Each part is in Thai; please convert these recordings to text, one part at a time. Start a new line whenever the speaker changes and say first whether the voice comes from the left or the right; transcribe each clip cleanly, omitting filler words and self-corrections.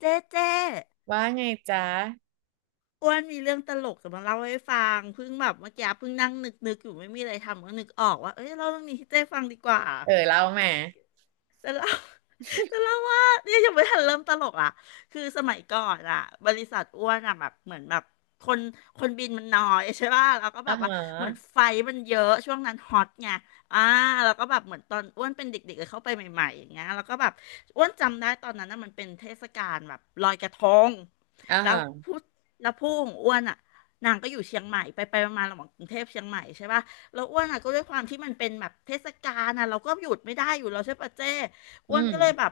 left: เจ๊
right: ว่าไงจ๊ะ
left: อ้วนมีเรื่องตลกจะมาเล่าให้ฟังเพิ่งแบบเมื่อกี้เพิ่งนั่งนึกอยู่ไม่มีอะไรทำก็นึกออกว่าเอ้ยเล่าเรื่องนี้ให้เจ๊ฟังดีกว่า
right: เออเล่ามา
left: แต่เล่ แตะเลาว่าเนี่ยยังไม่ทันเริ่มตลกอ่ะคือสมัยก่อนอ่ะบริษัทอ้วนอ่ะแบบเหมือนแบบคนคนบินมันน้อยใช่ป่ะแล้วก็แบ
right: อ่า
left: บว่า
right: ฮะ
left: เหมือนไฟมันเยอะช่วงนั้นฮอตไงอ่าแล้วก็แบบเหมือนตอนอ้วนเป็นเด็กๆเลยเข้าไปใหม่ๆอย่างเงี้ยแล้วก็แบบอ้วนจำได้ตอนนั้นน่ะมันเป็นเทศกาลแบบลอยกระทง
right: อ่า
left: แล้ว
right: ฮะ
left: ผู้แล้วผู้ของอ้วนอ่ะนางก็อยู่เชียงใหม่ไปไปมาๆระหว่างกรุงเทพเชียงใหม่ใช่ป่ะแล้วอ้วนอ่ะก็ด้วยความที่มันเป็นแบบเทศกาลอ่ะเราก็หยุดไม่ได้อยู่แล้วใช่ปะเจ้
right: อื
left: อ้วนก็เลย
right: ม
left: แบบ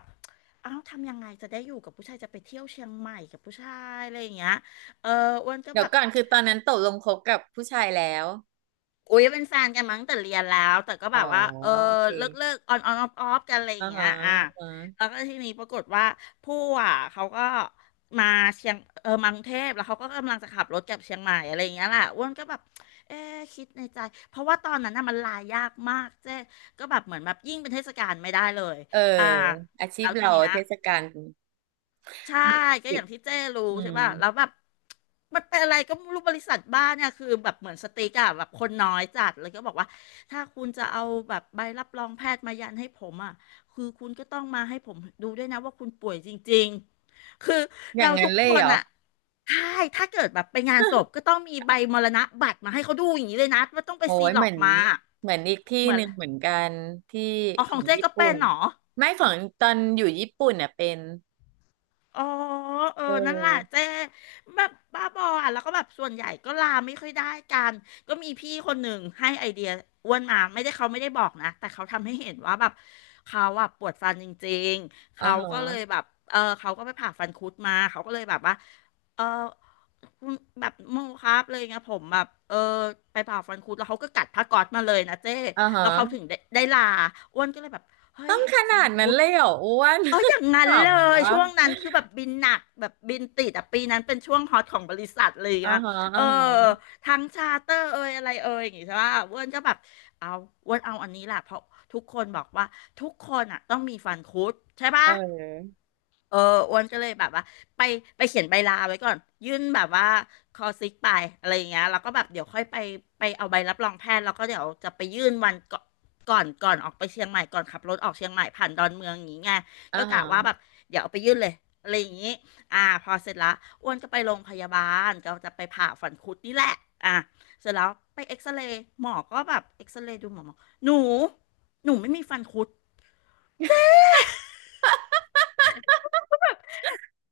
left: เอ้าทำยังไงจะได้อยู่กับผู้ชายจะไปเที่ยวเชียงใหม่กับผู้ชายอะไรอย่างเงี้ยเอออ้วนก็
right: เดี๋ย
left: แบ
right: ว
left: บ
right: ก่อนคือตอนนั้นตกลงคบกับผู้ชายแล้ว
left: อุ้ยเป็นแฟนกันมั้งแต่เรียนแล้ว แต่ก็
right: อ๋
left: แบ
right: อ
left: บว่าเออ
right: โอเค
left: เลิกออนออฟกันอะไรอ
right: อ่า
left: ย่างเงี้
right: ฮะ
left: ยอ่ะ
right: อ่า
left: แล้ว
right: ฮะ
left: ก็ทีนี้ปรากฏว่าผู้อ่ะเขาก็มาเชียงเออมากรุงเทพแล้วเขาก็กำลังจะขับรถกลับเชียงใหม่อะไรอย่างเงี้ยแหละอ้วนก็แบบเอ๊ะคิดในใจเพราะว่าตอนนั้นน่ะมันลายากมากเจ๊ก็แบบเหมือนแบบยิ่งเป็นเทศกาลไม่ได้เลย
right: เออ
left: อ่า
right: อาชี
left: แล้
right: พ
left: วที
right: เรา
left: เนี้ย
right: เทศกาล
left: ใช่ก็
right: ปิ
left: อ
right: ด
left: ย่างที่เจ้รู้
right: อื
left: ใช่
right: ม
left: ป่ะแล้วแบบมันเป็นอะไรก็ไม่รู้บริษัทบ้านเนี่ยคือแบบเหมือนสติ๊กอะแบบคนน้อยจัดเลยก็บอกว่าถ้าคุณจะเอาแบบใบรับรองแพทย์มายันให้ผมอะคือคุณก็ต้องมาให้ผมดูด้วยนะว่าคุณป่วยจริงๆคือ
right: อย่า
left: เรา
right: งนั้
left: ทุ
right: น
left: ก
right: เลย
left: ค
right: เห
left: น
right: รอ
left: อะใช่ถ้าเกิดแบบไปงานศพก็ต้องมีใบมรณะบัตรมาให้เขาดูอย่างนี้เลยนะว่าต้องไป
right: โอ้
left: ซี
right: ย
left: หล
right: เห
left: อ
right: มือ
left: ก
right: น
left: มา
right: เหมือนอีกที่
left: เหมือ
right: ห
left: น
right: นึ่งเหมือนกันที่
left: อ๋อ
right: ข
left: ข
right: อ
left: อง
right: ง
left: เจ๊
right: ญี่
left: ก็
right: ปุ่
left: เป็น
right: น
left: เหรอ
right: ไม่ของตอนอยู่ญี่ปุ่นเนี่ยเป็น
left: อ๋อเออ
right: เอ
left: นั่นแหละเจ๊
right: อ
left: แบบบ้าบออ่ะแล้วก็แบบส่วนใหญ่ก็ลาไม่ค่อยได้กันก็มีพี่คนหนึ่งให้ไอเดียอ้วนมาไม่ได้เขาไม่ได้บอกนะแต่เขาทำให้เห็นว่าแบบเขาอ่ะปวดฟันจริงๆ
right: อ่า
left: เขา
right: ฮ
left: ก็เลย
right: ะ
left: แบบเออเขาก็ไปผ่าฟันคุดมาเขาก็เลยแบบว่าเออคุณแบบโมครับเลยไงผมแบบเออไปผ่าฟันคุดแล้วเขาก็กัดผ้าก๊อซมาเลยนะเจ๊
right: อ่าฮะ
left: แล้วเขาถึงได้ลาอ้วนก็เลยแบบเฮ้
right: ต้อ
left: ย
right: งขนา
left: ฟัน
right: ดนั้น
left: คุด
right: เลยเหรออ้วน
left: เอออย่าง นั้
right: ข
left: นเล
right: ำ
left: ย
right: วะ
left: ช่วงนั้นคือแบบบินหนักแบบบินติดอ่ะปีนั้นเป็นช่วงฮอตของบริษัทเลยอย่ะ
right: อ่า
left: เงี้ย
right: ฮะ
left: เอ
right: อ่า
left: อ
right: ฮะ
left: ทั้งชาร์เตอร์เอยอะไรเอยอย่างงี้ใช่ป่ะอรวนก็แบบ เอาอรวนเอาอันนี้แหละเพราะทุกคนบอกว่าทุกคนอ่ะต้องมีฟันคุดใช่
right: เ
left: ป่ะ
right: ออ
left: เอออ้วนก็เลยแบบว่าไปไปเขียนใบลาไว้ก่อนยื่นแบบว่าคอซิกไปอะไรอย่างเงี้ยแล้วก็แบบเดี๋ยวค่อยไปเอาใบรับรองแพทย์แล้วก็เดี๋ยวจะไปยื่นวันก่อนออกไปเชียงใหม่ก่อนขับรถออกเชียงใหม่ผ่านดอนเมืองอย่างงี้ไง
right: อ่า
left: ก็
right: ฮะ
left: กะว่าแบบเดี๋ยวเอาไปยื่นเลยอะไรอย่างงี้พอเสร็จละอ้วนก็ไปโรงพยาบาลก็จะไปผ่าฝังคุดนี่แหละอ่าเสร็จแล้วไปเอ็กซเรย์หมอก็แบบเอ็กซเรย์ดูหมอหนูหนูไม่มีฟันคุด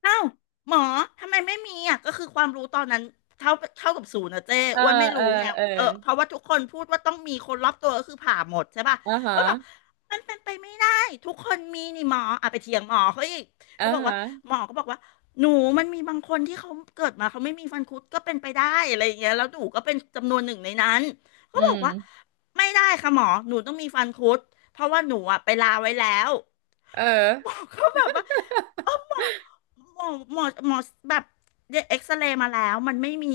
left: อ้าวหมอทำไมไม่มีอ่ะก็คือความรู้ตอนนั้นเท่าเท่ากับศูนย์นะเจ้
right: เออ
left: อ้วนไม่
right: เอ
left: รู้
right: อ
left: ไง
right: เออ
left: เออเพราะว่าทุกคนพูดว่าต้องมีคนรอบตัวก็คือผ่าหมดใช่ป่ะ
right: อ่าฮะ
left: อ้วนบอกมันเป็นไปไม่ได้ทุกคนมีนี่หมออ่ะไปเถียงหมอเขาอีก
right: อ่า
left: ก็บอกว่า
right: ฮะ
left: หมอก็บอกว่าหนูมันมีบางคนที่เขาเกิดมาเขาไม่มีฟันคุดก็เป็นไปได้อะไรอย่างเงี้ยแล้วหนูก็เป็นจำนวนหนึ่งในนั้นก็
right: อื
left: บอกว่า
right: ม
left: ไม่ได้ค่ะหมอหนูต้องมีฟันคุดเพราะว่าหนูอ่ะไปลาไว้แล้ว
right: เออ
left: หมอกเขาแบบว่าเออหมอหมอแบบเอ็กซเรย์มาแล้วมันไม่มี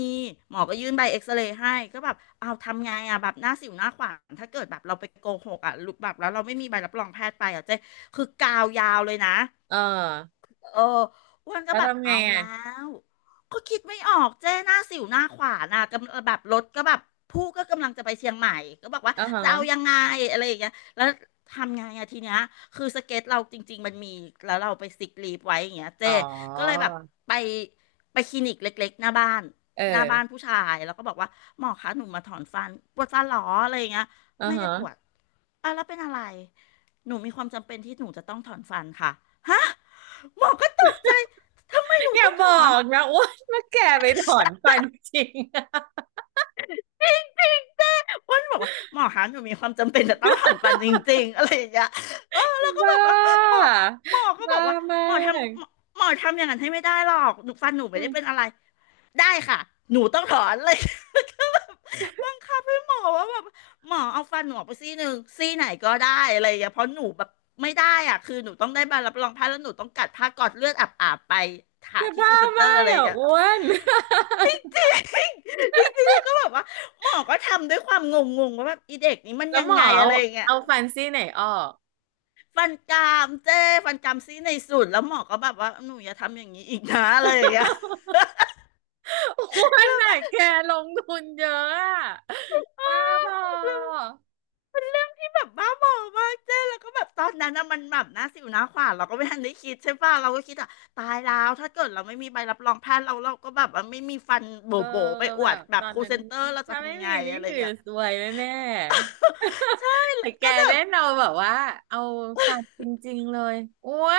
left: หมอก็ยื่นใบเอ็กซเรย์ให้ก็แบบเอาทำไงอ่ะแบบหน้าสิวหน้าขวานถ้าเกิดแบบเราไปโกหกอ่ะหรือแบบแล้วเราไม่มีใบรับรองแพทย์ไปอ่ะเจ๊คือกาวยาวเลยนะ
right: เออ
left: เอออ้วนก็
right: แล้ว
left: แบบ
right: ทำไง
left: เอา
right: อ่ะ
left: แล้วก็คิดไม่ออกเจ้หน้าสิวหน้าขวานอ่ะกำลังแบบรถก็แบบผู้ก็กำลังจะไปเชียงใหม่ก็บอกว่า
right: อ่าฮะ
left: จะเอายังไงอะไรอย่างเงี้ยแล้วทำไงอะทีเนี้ยคือสเก็ตเราจริงๆมันมีแล้วเราไปซิกลีฟไว้อย่างเงี้ยเจ้
right: อ๋อ
left: ก็เลยแบบไปไปคลินิกเล็กๆหน้าบ้าน
right: เอ
left: หน้า
right: อ
left: บ้านผู้ชายแล้วก็บอกว่าหมอคะหนูมาถอนฟันปวดฟันเหรออะไรอย่างเงี้ย
right: อ่า
left: ไม่ได้
right: ฮะ
left: ปวดอ่ะแล้วเป็นอะไรหนูมีความจำเป็นที่หนูจะต้องถอนฟันค่ะฮะ หมอก็ตกใจทำไมหนู
right: อย่า
left: ต้อง
right: บ
left: ถ
right: อ
left: อน
right: กนะอ้วนมาแก่ไปถอนฟันจริง
left: จริงจริงเจ้วันบอกว่าหมอคะหนูมีความจำเป็นจะต้องถอนฟันจริงๆอะไรอย่างเงี้ยแล้ว ก็
right: บ้
left: แบบว่าหม
right: า
left: อหมอก็บ
right: บ้า
left: อกว่า
right: มา
left: หมอ
right: ก
left: ทำหมอหมอทำอย่างนั้นให้ไม่ได้หรอกหนูฟันหนูไม่
right: อื
left: ได้เป็น
right: ม
left: อะไรได้ค่ะหนูต้องถอนเลย ก็แบบบังคับให้หมอว่าแบบหมอเอาฟันหนูออกไปซี่หนึ่งซี่ไหนก็ได้อะไรอย่างเงี้ยเพราะหนูแบบไม่ได้อ่ะคือหนูต้องได้ใบรับรองแพทย์แล้วหนูต้องกัดผ้ากอดเลือดอาบๆไป
right: แก
left: หาที่ครู
right: บ้า
left: เซ็นเตอ
right: มา
left: ร์อะ
right: ก
left: ไรอย่า
right: อ่ะ
left: งเงี้ย
right: อ้วน
left: จริง จริงจริงจริงๆแล้วก็แบบว่าหมอก็ทำด้วยความงงงว่าแบบอีเด็กนี้มัน
right: แล้ว
left: ยัง
right: หมอ
left: ไง
right: เอา
left: อะไรอย่างเงี้ย
right: เอาฟันซี่ไหนออก
left: ฟันกรามเจ้ฟันกรามซี่ในสุดแล้วหมอก็แบบว่าหนูอย่าทำอย่างนี้อีกนะอะไรอย่างเงี้ย
right: วันไหนแกลงทุนเยอะอะ
left: เ
right: บ้าพ
left: ออ
right: อ
left: เป็นเรื่องที่แบบบ้าบอมากเจ้แล้วก็แบบตอนนั้นนะมันแบบหน้าสิวหน้าขวานเราก็ไม่ทันได้คิดใช่ป่ะเราก็คิดอ่ะตายแล้วถ้าเกิดเราไม่มีใบรับรองแพทย์เราก็แบบว่าไม่มีฟันโ
right: เออ
left: บ๋ๆไปอ
right: แบ
left: วด
right: บ
left: แบ
right: ต
left: บ
right: อ
left: ค
right: น
left: รู
right: นั้น
left: เซนเตอร์เราจะ
right: ถ้าไม่
left: ทำยังไง
right: มีนี่
left: อะไรอ
right: คื
left: ย่า
right: อ
left: งเงี้ย
right: สวยแน่
left: ใช่
right: ๆแต่แก
left: ก็แบ
right: เล่
left: บ
right: นเอาแบบว่าเอาฟันจริงๆเลยโอ้ย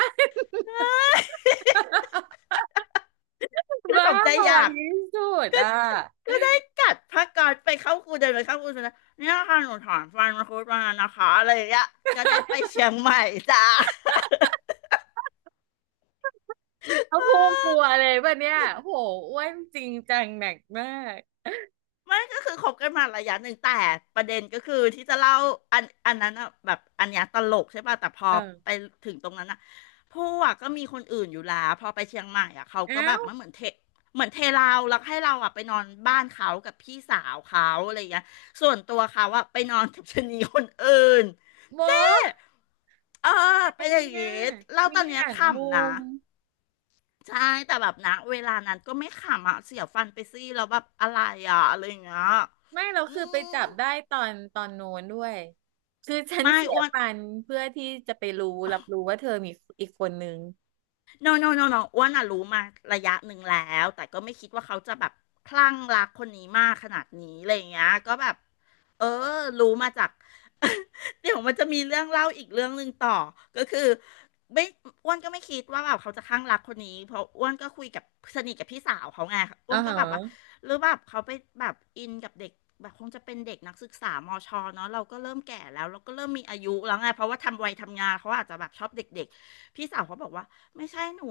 left: คือ
right: บ้า
left: สมใจ
right: พอ
left: อยาก
right: ที่สุด
left: ก็
right: อ่ะ
left: ก็ได้กัดผ้าก๊อซไปเข้าครูเดินไปเข้าครูสุดจแ้เนี่ยค่ะหนูถอนฟันมังคุดมานะคะอะไรอย่างเงี้ยก็ได้ไปเชียงใหม่จ้า
right: เขาพูดกลัว เลยป่ะเนี่ยโหอ้วนจริงจังหนักมาก
left: ไม่ก็คือคบกันมาระยะหนึ่งแต่ประเด็นก็คือที่จะเล่าอันนั้นอะแบบอันเนี้ยตลกใช่ป่ะแต่พอ
right: เอ
left: ไป
right: อ
left: ถึงตรงนั้นอะพอะก็มีคนอื่นอยู่แล้วพอไปเชียงใหม่อะเขาก็
right: เอ้า
left: แบบ
right: ว
left: มันเหมือนเทเราแล้วให้เราอะไปนอนบ้านเขากับพี่สาวเขาอะไรอย่างเงี้ยส่วนตัวเขาอะไปนอนกับชะนีคนอื่น
right: โบ
left: เออ
right: อะไร
left: เป็นอย่าง
right: เนี่ย
left: งี้เล่า
right: มี
left: ตอนเนี้ย
right: หา
left: ข
right: งมุ
left: ำนะ
right: ม
left: ใช่แต่แบบนะเวลานั้นก็ไม่ขำอ่ะเสียฟันไปซี่แล้วแบบอะไรอ่ะอะไรอย่างเงี้ย
right: ไม่เรา
left: อื
right: คือไป
left: ม
right: จับได้ตอนตอนโน้นด้วยคือฉัน
left: ไม่
right: เสีย
left: อ้วน
right: ฟันเพื่อที่จะไปรู้รับรู้ว่าเธอมีอีกคนนึง
left: โนโนโนโนอ้วนอะรู้มาระยะหนึ่งแล้วแต่ก็ไม่คิดว่าเขาจะแบบคลั่งรักคนนี้มากขนาดนี้อะไรอย่างเงี้ยก็แบบเออรู้มาจาก เดี๋ยวมันจะมีเรื่องเล่าอีกเรื่องหนึ่งต่อ ก็คือไม่อ้วนก็ไม่คิดว่าแบบเขาจะคลั่งรักคนนี้เพราะอ้วนก็คุยกับสนิทกับพี่สาวเขาไงอ้
right: อ่า
left: วนก็
right: ฮะ
left: แบบว่าหรือแบบเขาไปแบบอินกับเด็กแบบคงจะเป็นเด็กนักศึกษามชเนาะเราก็เริ่มแก่แล้วเราก็เริ่มมีอายุแล้วไงเพราะว่าทำวัยทำงานเขาอาจจะแบบชอบเด็กๆพี่สาวเขาบอกว่า ไม่ใช่หนู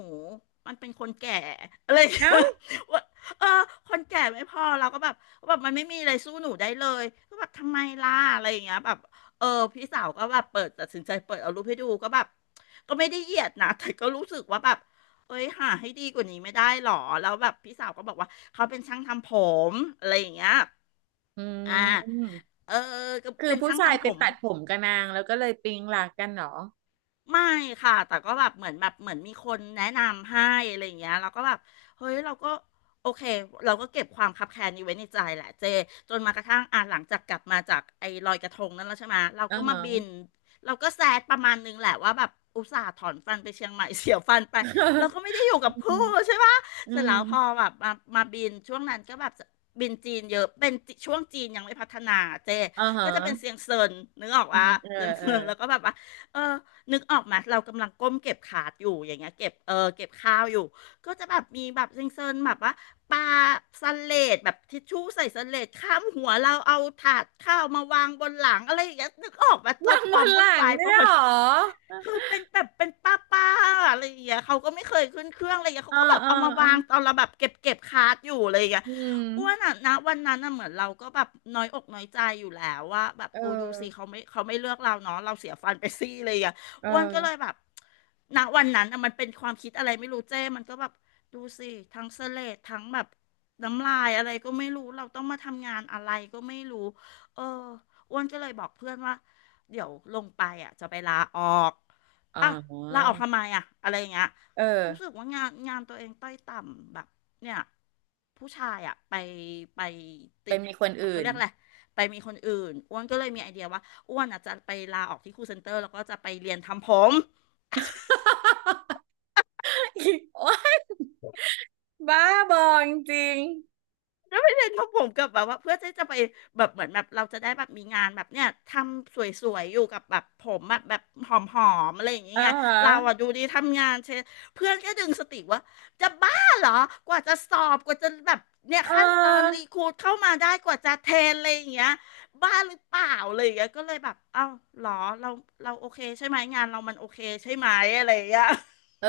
left: มันเป็นคนแก่อะไรอย่าง
right: เอ้า
left: เงี้ย ว่าเออคนแก่ไม่พอเราก็แบบแบบมันไม่มีอะไรสู้หนูได้เลยก็แบบทำไมล่ะอะไรอย่างเงี้ยแบบเออพี่สาวก็แบบเปิดตัดสินใจเปิดเอารูปให้ดูก็แบบก็ไม่ได้เหยียดนะ แต่ก็รู้สึกว่าแบบเอ้ยหาให้ดีกว่านี้ไม่ได้หรอแล้วแบบพี่สาวก็บอกว่าเขาเป็นช่างทำผมอะไรอย่างเงี้ย
right: อื
left: อ่า
right: ม
left: เออก็
right: คือ
left: เป็น
right: ผู้
left: ช่าง
right: ชาย
left: ทำ
right: ไป
left: ผม
right: ตัดผมกับนางแล้วก็เลยปิ๊งหลักกันเหรอ
left: ไม่ค่ะแต่ก็แบบเหมือนมีคนแนะนำให้อะไรอย่างเงี้ยเราก็แบบเฮ้ยเราก็โอเคเราก็เก็บความคับแค้นนี้ไว้ในใจแหละเจจนมากระทั่งอ่ะหลังจากกลับมาจากไอ้ลอยกระทงนั่นแล้วใช่ไหมเรา
right: อ่า
left: ก็มา
right: ฮะ
left: บินเราก็แซดประมาณนึงแหละว่าแบบอุตส่าห์ถอนฟันไปเชียงใหม่ เสียฟันไปเรา ก็ไม่ได้อยู่กับ
right: อืม
left: ผู้ใช่ปะ
right: อื
left: เสร็จแล้
right: ม
left: วพอแบบมาบินช่วงนั้นก็แบบบินจีนเยอะเป็นช่วงจีนยังไม่พัฒนาเจ
right: อ่าฮะ
left: ก็จะเป็นเซียงเซินนึกออก
right: อื
left: ว่า
right: มเออ
left: เซียง
right: เออ
left: เซินแล้วก็แบบว่าเออ นึกออกไหมาเรากำลังก้มเก็บขาดอยู่อย่างเงี้ยเก็บเก็บข้าวอยู่ก็จะแบบมีแบบเซ็งๆแบบว่าปาสเลดแบบทิชชู่ใส่สเลดข้ามหัวเราเอาถาดข้าวมาวางบนหลังอะไรอย่างเงี้ยนึกออกมาจ
right: นา
left: บ
right: ง
left: ค
right: บ
left: วาม
right: นห
left: วุ่น
right: ลัง
left: วายป
right: เนี่ย
left: ระ
right: เหร
left: มาณ
right: อ
left: คือเป็นแบบเป็นป้าป้าอะไรอย่างเงี้ยเขาก็ไม่เคยขึ้นเครื่องอะไรอย่างเงี้ยเขา
right: อ่า
left: ก็แบบ
right: อ่า
left: เอามา
right: อ่า
left: วางตอนเราแบบเก็บคาร์ดอยู่อะไรอย่างเงี้ย
right: อืม
left: อ้วนอ่ะนะวันนั้นน่ะเหมือนเราก็แบบน้อยอกน้อยใจอยู่แล้วว่าแบบ
right: เออ
left: อูดูสิเขาไม่เลือกเราเนาะเราเสียฟันไปซี่เลยอ่ะ
right: เอ
left: อ้วนก็เลย
right: อ
left: แบบณวันนั้นอะมันเป็นความคิดอะไรไม่รู้เจ้มันก็แบบดูสิทั้งเสลดทั้งแบบน้ำลายอะไรก็ไม่รู้เราต้องมาทำงานอะไรก็ไม่รู้เอออ้วนก็เลยบอกเพื่อนว่าเดี๋ยวลงไปอ่ะจะไปลาออก
right: อ๋
left: อ่ะลาอ
right: อ
left: อกทำไมอ่ะอะไรอย่างเงี้ย
right: เออ
left: รู้สึกว่างานตัวเองต้อยต่ำแบบเนี่ยผู้ชายอ่ะไปติ
right: เป็น
left: ด
right: มีคนอื่
left: เขา
right: น
left: เรียกอะไรไปมีคนอื่นอ้วนก็เลยมีไอเดียว่า อ้วนอ่ะจะไปลาออกที่ครูเซ็นเตอร์แล้วก็จะไปเรียนทำผม
right: อีกโอ๊ย บ้าบอจริง
left: แล้วไปเรียนทำผมกับแบบว่าเพื่อที่จะไปแบบเหมือนแบบเราจะได้แบบมีงานแบบเนี้ยทำสวยๆอยู่กับแบบผมแบบหอมๆอะไรอย่าง
right: ๆ
left: เงี้
right: อ่า
left: ย
right: ฮะ
left: เราอ่ะดูดีทำงานเชยเพื่อนก็ดึงสติว่าจะบ้าเหรอกว่าจะสอบกว่าจะแบบเนี่ย
right: เ
left: ขั้นตอน
right: ออ
left: รีครูทเข้ามาได้กว่าจะเทรนอะไรอย่างเงี้ยบ้าหรือเปล่าอะไรอย่างเงี้ยก็เลยแบบเอ้าเหรอเราเราโอเคใช่ไหมงานเรามันโอเคใช่ไหมอะไรอย่างเงี้ย
right: เออ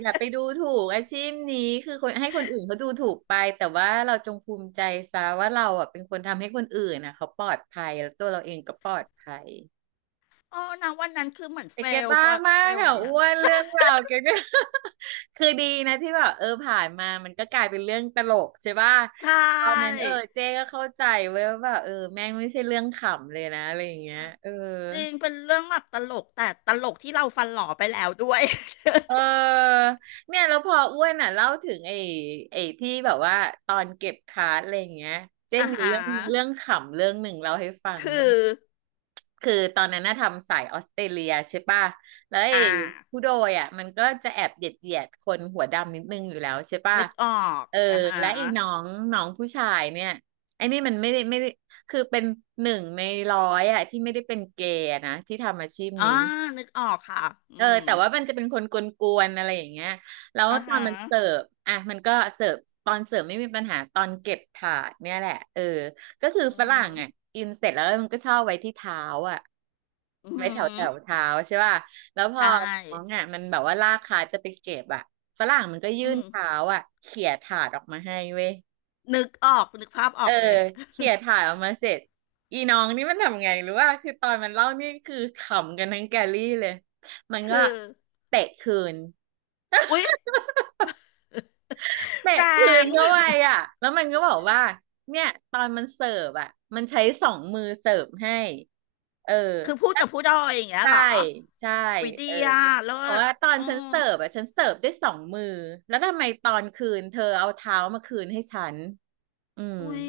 right: อย่าไปดูถูกอาชีพนี้คือคนให้คนอื่นเขาดูถูกไปแต่ว่าเราจงภูมิใจซะว่าเราอ่ะเป็นคนทำให้คนอื่นนะเขาปลอดภัยแล้วตัวเราเองก็ปลอดภัย
left: อ๋อนะวันนั้นคือเหมือน
right: แต่แก
left: ล
right: บ้ามา
left: เฟ
right: ก
left: ลอะไร
right: อ่ะ
left: อ
right: อ้
left: ย่าง
right: วนเรื่องราวแกก็ คือดีนะที่แบบเออผ่านมามันก็กลายเป็นเรื่องตลกใช่ป่ะ
left: ใช
right: แต่ตอนนั้น
left: ่
right: เออเจ๊ก็เข้าใจเว้ยว่าแบบเออแม่งไม่ใช่เรื่องขำเลยนะอะไรอย่างเงี้ยเออ
left: จริงเป็นเรื่องแบบตลก แต่ ตลกที่เราฟันหล่อไปแล้ว ด้วย
right: เออเนี่ยแล้วพออ้วนอ่ะเล่าถึงไอ้ที่แบบว่าตอนเก็บคาร์ดอะไรอย่างเงี้ยเจ๊
left: อ่า
right: มี
left: ฮะ
right: เรื่องเรื่องขำเรื่องหนึ่งเล่าให้ฟัง
left: คื
right: ไหม
left: อ
right: คือตอนนั้นน่ะทำสายออสเตรเลียใช่ป่ะแล้วไอ้
left: อ่า
right: ผู้โดยอ่ะมันก็จะแอบเหยียดเหยียดคนหัวดำนิดนึงอยู่แล้วใช่ป่ะ
left: นึกออก
right: เออ
left: อ่า
right: และไอ้
left: ฮะ
right: น้องน้องผู้ชายเนี่ยไอ้นี่มันไม่ได้ไม่ได้คือเป็นหนึ่งในร้อยอ่ะที่ไม่ได้เป็นเกย์อะนะที่ทำอาชีพ
left: อ่า
right: นี้
left: นึกออกค่ะอื
right: เออ
left: ม
right: แต่ว่ามันจะเป็นคนกวนๆอะไรอย่างเงี้ยแล้ว
left: อ่า
right: ตอน
left: ฮะ
right: มันเสิร์ฟอ่ะมันก็เสิร์ฟตอนเสิร์ฟไม่มีปัญหาตอนเก็บถาดเนี่ยแหละเออก็คือ
left: อื
right: ฝรั่
left: ม
right: งอ่ะกินเสร็จแล้วมันก็ชอบไว้ที่เท้าอ่ะ
left: อื
right: ไว้แถวแถ
left: ม
right: วเท้าใช่ป่ะแล้วพอ
left: ใช่
right: น้องอ่ะมันแบบว่าลากขาจะไปเก็บอ่ะฝรั่งมันก็ยื่
left: อื
right: น
left: ม
right: เท้าอ่ะเขี่ยถาดออกมาให้เว้ย
left: นึกออก นึกภาพอ
right: เอ
left: อ
right: อ
left: ก เลย
right: เขี่ยถ่ายออกมาเสร็จอีน้องนี่มันทำไงหรือว่าคือตอนมันเล่านี่คือขำกันทั้งแกลลี่เลยมัน ก็
left: คือ
right: เตะคืน
left: อุ๊ย
right: เตะ
left: แร
right: คื
left: ง
right: นเข้าไป อ่ะแล้วมันก็บอกว่าเนี่ยตอนมันเสิร์ฟอ่ะมันใช้สองมือเสิร์ฟให้เออ
left: คือพูดกับผู้ดอยอย่างเงี้ย
right: ใช่
left: เหรอ
right: ใช่
left: อุ๊ยดี
right: เออ
left: อ่ะเลิ
right: เพราะ
left: ศ
right: ว่าตอน
left: อื
right: ฉัน
left: อ
right: เสิร์ฟอ่ะฉันเสิร์ฟด้วยสองมือแล้วทำไมตอนคืนเธอเอาเท้ามาคืนให้ฉันอืม
left: อุ้ย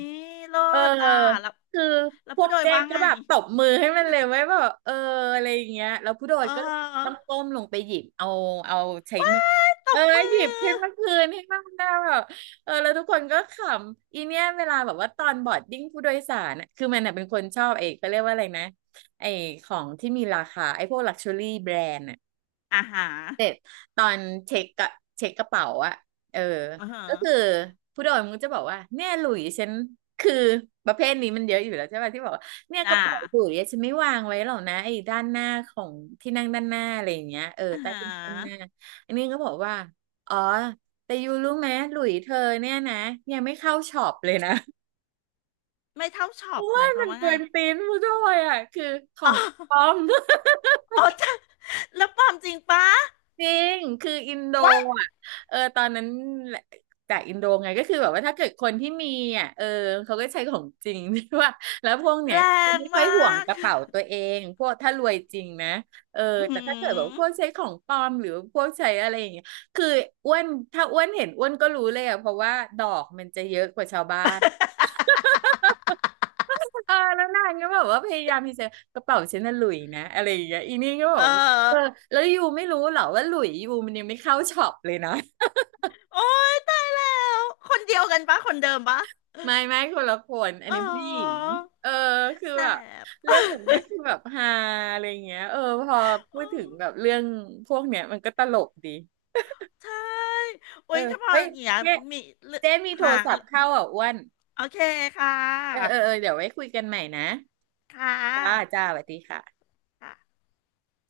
left: เลิ
right: เออ
left: ศอ่ะแล้ว
right: คือพว
left: ผู้
right: ก
left: โดย
right: เจ๊
left: ว่า
right: ก็
left: ไง
right: แบบตบมือให้มันเลยไว้แบบเอออะไรอย่างเงี้ยแล้วผู้โด
left: เ
right: ยก็ต้อง
left: ออ
right: ก้มลงไปหยิบเอาเอาใช้
left: ว้า
right: มือ
left: ยต
right: เออ
left: บมื
right: หยิบ
left: อ
right: ขึ้นมาคืนให้มันได้แบบเออแล้วทุกคนก็ขำอีเนี่ยเวลาแบบว่าตอนบอร์ดดิ้งผู้โดยสารน่ะคือมันน่ะเป็นคนชอบไอ้เขาเรียกว่าอะไรนะไอ้ของที่มีราคาไอ้พวกลักชัวรี่แบรนด์
left: อ่าฮะ
right: ตอนเช็คกะเช็คกระเป๋าอะเออ
left: อาฮะ
right: ก็คือผู้โดยมันก็จะบอกว่าเนี่ยหลุยฉันคือประเภทนี้มันเยอะอยู่แล้วใช่ป่ะที่บอกว่าเนี่ยก
left: อ่า
right: ระเป๋าหลุยอะฉันไม่วางไว้หรอกนะไอ้ด้านหน้าของที่นั่งด้านหน้าอะไรอย่างเงี้ยเออ
left: อ่า
right: ใต้
left: ฮะ
right: ที่นั่งด้านหน้าอันนี้ก็บอกว่าอ๋อแต่ยูรู้ไหมหลุยเธอเนี่ยนะยังไม่เข้าช็อปเลยนะ
left: ไม่เท่าช็อปหมาย ควา
right: มั
left: ม
right: น
left: ว่า
right: เกิ
left: ไง
right: นตีนผู้โดยอ่ะคือขอ
left: อ๋
right: งปลอ
left: อ
right: ม
left: อ๋อ จ้ะแล้วความจริงปะ
right: จริง คืออินโด
left: ว้าย
right: อ่ะเออตอนนั้นจากอินโดไงก็คือแบบว่าถ้าเกิดคนที่มีอ่ะเออเขาก็ใช้ของจริง ที่ว่าแล้วพวกเนี้
left: แร
right: ย
left: ง
right: ไม่ค่อย
left: มา
right: ห่วง
left: ก
right: กระเป๋าตัวเองพวกถ้ารวยจริงนะเออ
left: อื
right: แต่ถ้าเกิดแบบ
left: ม
right: พวกใช้ของปลอมหรือพวกใช้อะไรอย่างเงี้ยคืออ้วนถ้าอ้วนเห็นอ้วนก็รู้เลยอ่ะ เพราะว่าดอกมันจะเยอะกว่าชาวบ้าน เออแล้วนางก็แบบว่าพยายามที่จะกระเป๋าฉันน่ะหลุยนะอะไรอย่างเงี้ยอีนี่ก็บ
left: เอ
right: อกว่าเออ
left: อ
right: แล้วยูไม่รู้เหรอว่าหลุยยูมันยังไม่เข้าช็อปเลยนะ
left: โอ้ยตายแล้วคนเดียวกันปะคนเดิมปะ
right: ไม่ไม่คนละคนอัน
left: อ๋
right: นี้ผู้หญิง
left: อ
right: เออคือ
left: แส
right: แบบ
left: บ
right: เรื่องแบบเนี้ยคือแบบฮาอะไรเงี้ยเออพอพูด
left: โอ้
right: ถึงแบบเรื่องพวกเนี้ยมันก็ตลกดี
left: ใช่
right: เอ
left: โอ้
right: อ
left: ยถ้าพอ
right: เฮ้
left: อ
right: ย
left: ย่างเงี้ย
right: เจ๊
left: มีเรื่อง
right: เจ๊มีโท
left: หา
right: รศัพท์เข้าอ่ะอ้วน
left: โอเคค่
right: เออเอ
left: ะ
right: อเออเดี๋ยวไว้คุยกันใหม่นะ
left: ค่
right: จ้า
left: ะ
right: จ้าสวัสดีค่ะ
left: ค่ะ